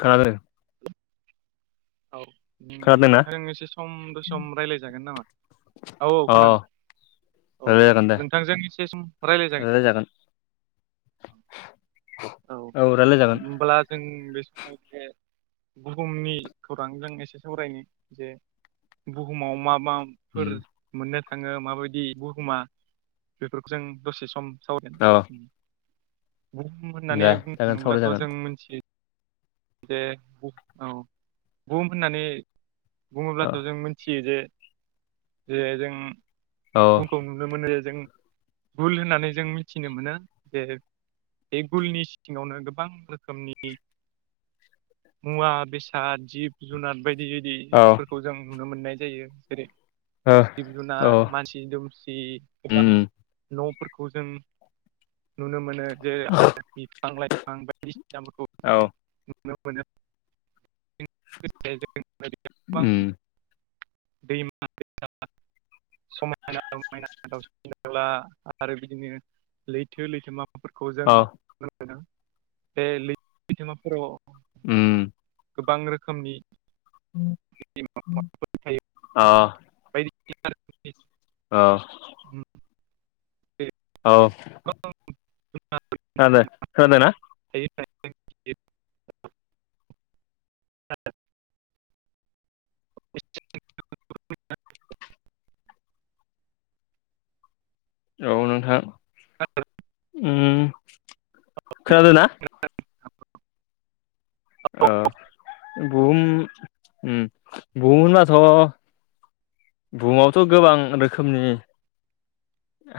खोनादों औ। खोनादोंना नोंथां एसे सम दसे सम रायज्लायजागोन नामा औ औ अ खोनादों। औ रायलाय जागोन दे नोंथांजों एसे सम रायलाय रायज्लायजागोन जागोन औ रायलाय जागोन होनब्ला जों बे समाव बे बुहुमनि खौरांजों एसे सावरायनि जे बुहुमाव मा मा फोर उम मोननो थाङो माबायदि बुहुमा बेफोरखौ जों दसे सम औ सावरायजागोन होननानै दे बुंनो जागोन सावराय थाङोब्लाथ' जागोन जों मोनथियो जे औ बुहुम होननानै औ बुङोब्लाथ' जों मिथियो जे जे जों औ बुमखौ नुनो मोनो जे जों भुल होननानै जों मिथिनो मोनो जे बे गुलनि सिङावनो गोबां रोखोमनि। मुवा बेसाद जिब जुनार बायदि औ जों नुनो मोननाय जायो जेरै ओ जिब औ जुनार मानसि मानसि दुमसि गोबां उम न'फोरखौ जों नुनो मोनो जेरै आ बिफां लाइफां बायदिसिनाफोरखौ औ नुनो मोनो [unintelligible] उम। दैमा दै समायना रायना दाउसिन दाउला आरो बिदिनो लैथो लैथोमा फोरखौ जों औ ननो मोनदों बे लैथो लैथोमाफोराव उम। गोबां रोखोमनि [unintelligible] थायो अ बायदिसिना औ। उम औ आ दे खोनादों खोनादों ना? थायो [unintelligible] औ नोंथां। औ। खोनादों ना? [unintelligible] औ बुहुम बुहुम होनबाथ' बुहुमावथ' गोबां रोखोमनि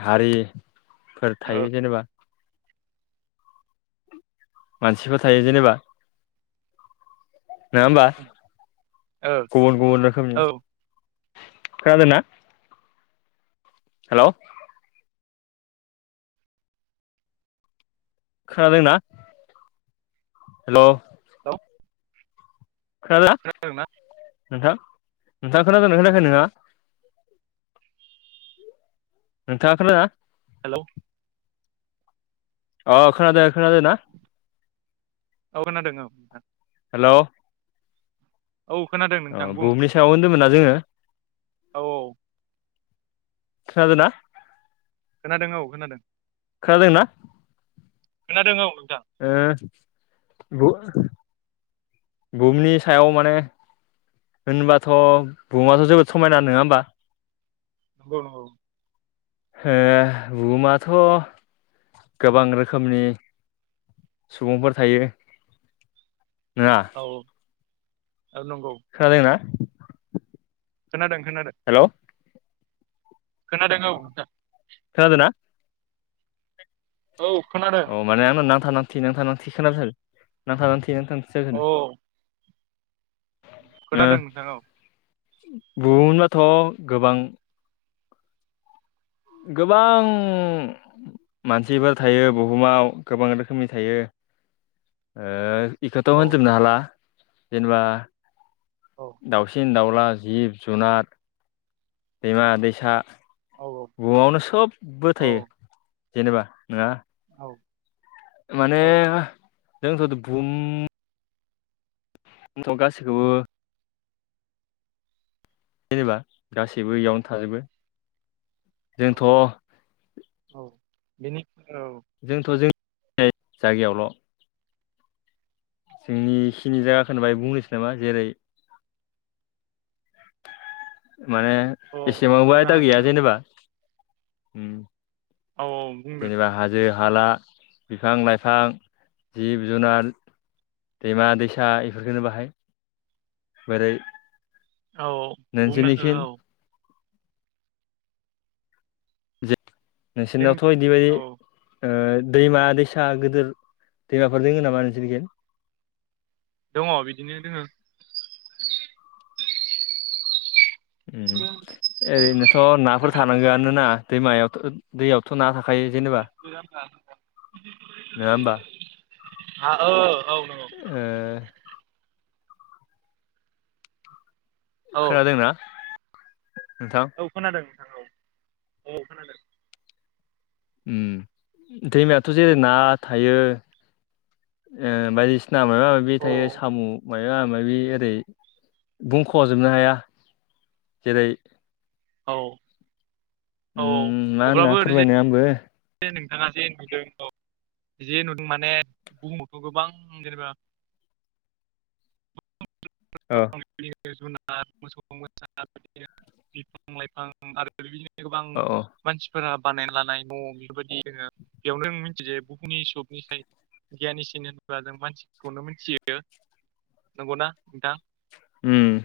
हारिफोर औ थायो जेनेबा मानसिफोर थायो जेनेबा नङा होमबा ओ गुबुन गुबुन रोखोमनि खोनादों ना? हेलौ। खोनादों ना? औ। हेल' [inaudible] खोनादों ना नोंथां नोंथाङा खोनादोंना खोनायाखै नोंथाङा ङा नोंथाङा खोनादोंना? हेलौ अ खोनादों खोनादों ना? औ खोनादों औ नोंथां हेल' औ खोनादों। अ नोंथां बुं बुहुमनि सायाव होनदोंमोनना जोङो औ खोनादोंना! खोनादों औ खोनादों। खोनादों ना? खोनादों औ नोंथां ओ [inaudible] बिनि सायाव माने होनबाथ' बुहुमाथ' जोबोद समायना नङा होनोमबा नंगौ नंगौ बुहुमाथ' गोबां रोखोमनि सुबुंफोर थायो नङा। औ आ नंगौ। खोनादों ना? खोनादों खोनादों। हेल'। खोनादों औ। खोनादोंना औ खोनादों। अ माने आंनाव नांथा नांथि नाथां नांथि खोनाबाय थादों थै नांथां थिसोनो औ ओ खोनादों नोंथां औ बनोबाथ' गोबां गोबां मानसिफोर थायो बुहुमाव गोबां रोखोमनि थायो। बेखौथ' औ होनजोबनो हाला जेनेबा औ। दाउसिन दाउला जिब जुनार दैमा दैसा औ बुुमआवनो सबबो औ थायो जेनेबा नङा। औ माने औ जोंथुम थ' गासैखौबो जेनेबा गासैबो इयावनो थाजोबो औ जोंथ' औ बेनि औ जोंथ' जोंनि जायगायावल' जोंनिखिनि जायाखौ होन बाय बुंनोसै नामा जेरै माने औ एसेमावबो बुंनो आयदा हागोन गैया औ जेनेबा। औ बुंनो जेनेबा हाज जो हाला बिफां लाइफां जिब जुनार दैमा दैसा बेफोरखौनो बाहाय बोरै औ बुंनो नोंसोरनिखै हो जे नोंसोरनावथ' बिदिबायदि औ ओ दैमा दैसा गिदिर दैमाफोर दोङो नामा नोंसोरनिखि? दङ बिदिनो दोङो ओरैनोथ' नाफोर थानांगोआनोना दैमायावथ' दैयावथ' ना थाखायो जेन नङा होमबा औ औ नंगौ ओ औ खोनादोंना नोंथां? औ खोनादों नोंथां औ औ खोनादों। दैमायाथ' जेरै ना थायो बायदिसिना बिना माबा माबि औ थायो साम' या माबि ओरै बुंखव जोबनो हाया जेरै औ औ औ अब्लाबो ओरैज ओ ओमफाय नोंथाङा जे नुदों औ जे नुदों माने बुहुमावथ' गोबां जेनेबा [unintelligible] अ [unintelligible] अ अ मानसिफोरा बानायना लानाय न' बेफोरबायदि जोङो बेयावनो मिथिजायो बुहुमनि सबनि साय गियनि चेन होनोब्ला जों मानसिखौनो मिथियो नंगौना नोंथां? उम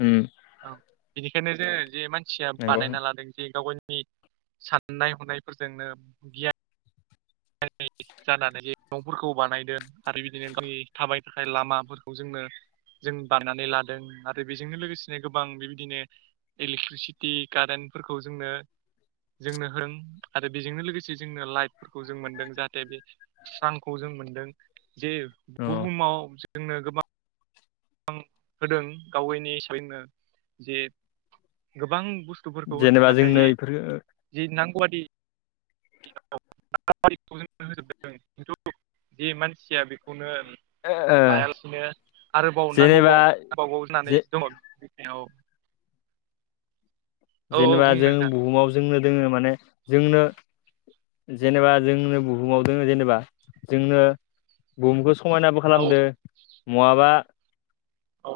उम औ बेनिखायनो जों जे मानसिया नंगौ बानायना अ लादों गाव गावनि साननाय हनायफोरजोंनो गियान जानानै जे नंफोरखौ बानायदों आरो बिबायदिनो जोंनि थाबायनो थाखाय लामाफोरखौ जोंनो जों बायनानै लादों आरो बेजोंनो लोगोसेनो गोबां बेबायदिनो इलेक्ट्रिसिटि कारेन्टफोरखौ जोंनो जोंनो हो आरो बेजोंनो लोगोसे जोंनो लाइफ जों मोनदों जाहाथे बे सानखौ जों मोनदों जे बुहुमाव जोंनो गोबां होदों गावैनि हिसाबैनो जे गोबां बुस्थु बथुफोरखौ होदों जेनेबा जोंनो नाथाय इफोरखो जि नांगौआादि [unintelligible] नाबारिखौ जों होजोबदों खिन्थु जे मानसिया बेखौनो ओ ओ लायालासिनो आरोबाव जेनेबा नांगौबावबावगाव जनानै जे दङाव औ औ जेनेबा बुं जों नोंथां बुहुमाव जोंनो दोङो माने जोंनो जेनेबा जोंनो बुहुमाव दङ जेनेबा जोंनो बुहुमखौ समायना ब औ खालामदो नहाबा औ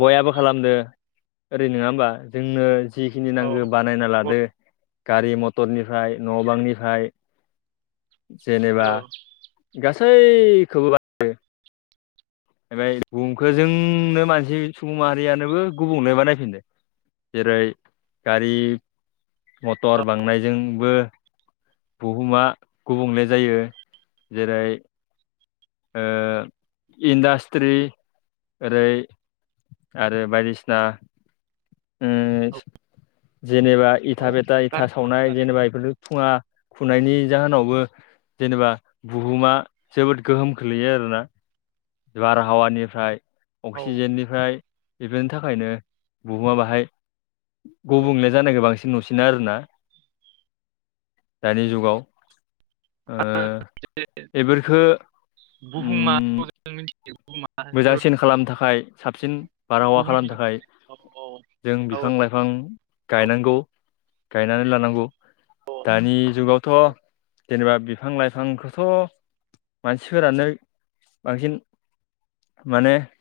बयाबो खालामदो ओरै नङा होमबा जोंनो जिखिनि औ नांगौ बानायना लादो। गारि मटरनिफ्राय न' बांनिफ्राय जेनेबा औ गासैखौबो ओमफफ्राय बुमखौ जोंनो मानसि सुबुं माहारियानोबो गुबुंले बानायफिनदों जेरै गारि औ मटर बांनायजोंबो बुहुमा गुबुंले जायो जेरै ओ इन्डास्ट्रि ओरै आरो बायदिसिना औ जेनेबा इथा औ बेथा इथा कारखाना सावनाय होननानै जेनेबा बेफोरलु फुुंखुनायनि जाहोनावबो जेनेबा बुहुमा जोबोद गोहोम खोलैयो आरोना बारहावानिफ्राय औ अक्सिजेननि ओमफ्राय बेफोरनि थाखायनो बुहुमा बाहाय औ गुबुंले जानायखौ बांसिन नुसिना आरोना दानि जुगाव ओ बेफोरखो बुहुम माहारिखौ मोजांसिन खालामनो [unintelligible] थाखाय साबसिन औ बारहावा खालामनो थाखाय औ जों औ बिफां औ गायनांगौ गायनानै लानांगौ औ दानि जुगावथ औ जेनेबा बिफां लाइफांखौथ' मानसिफोरानो बांसिन माने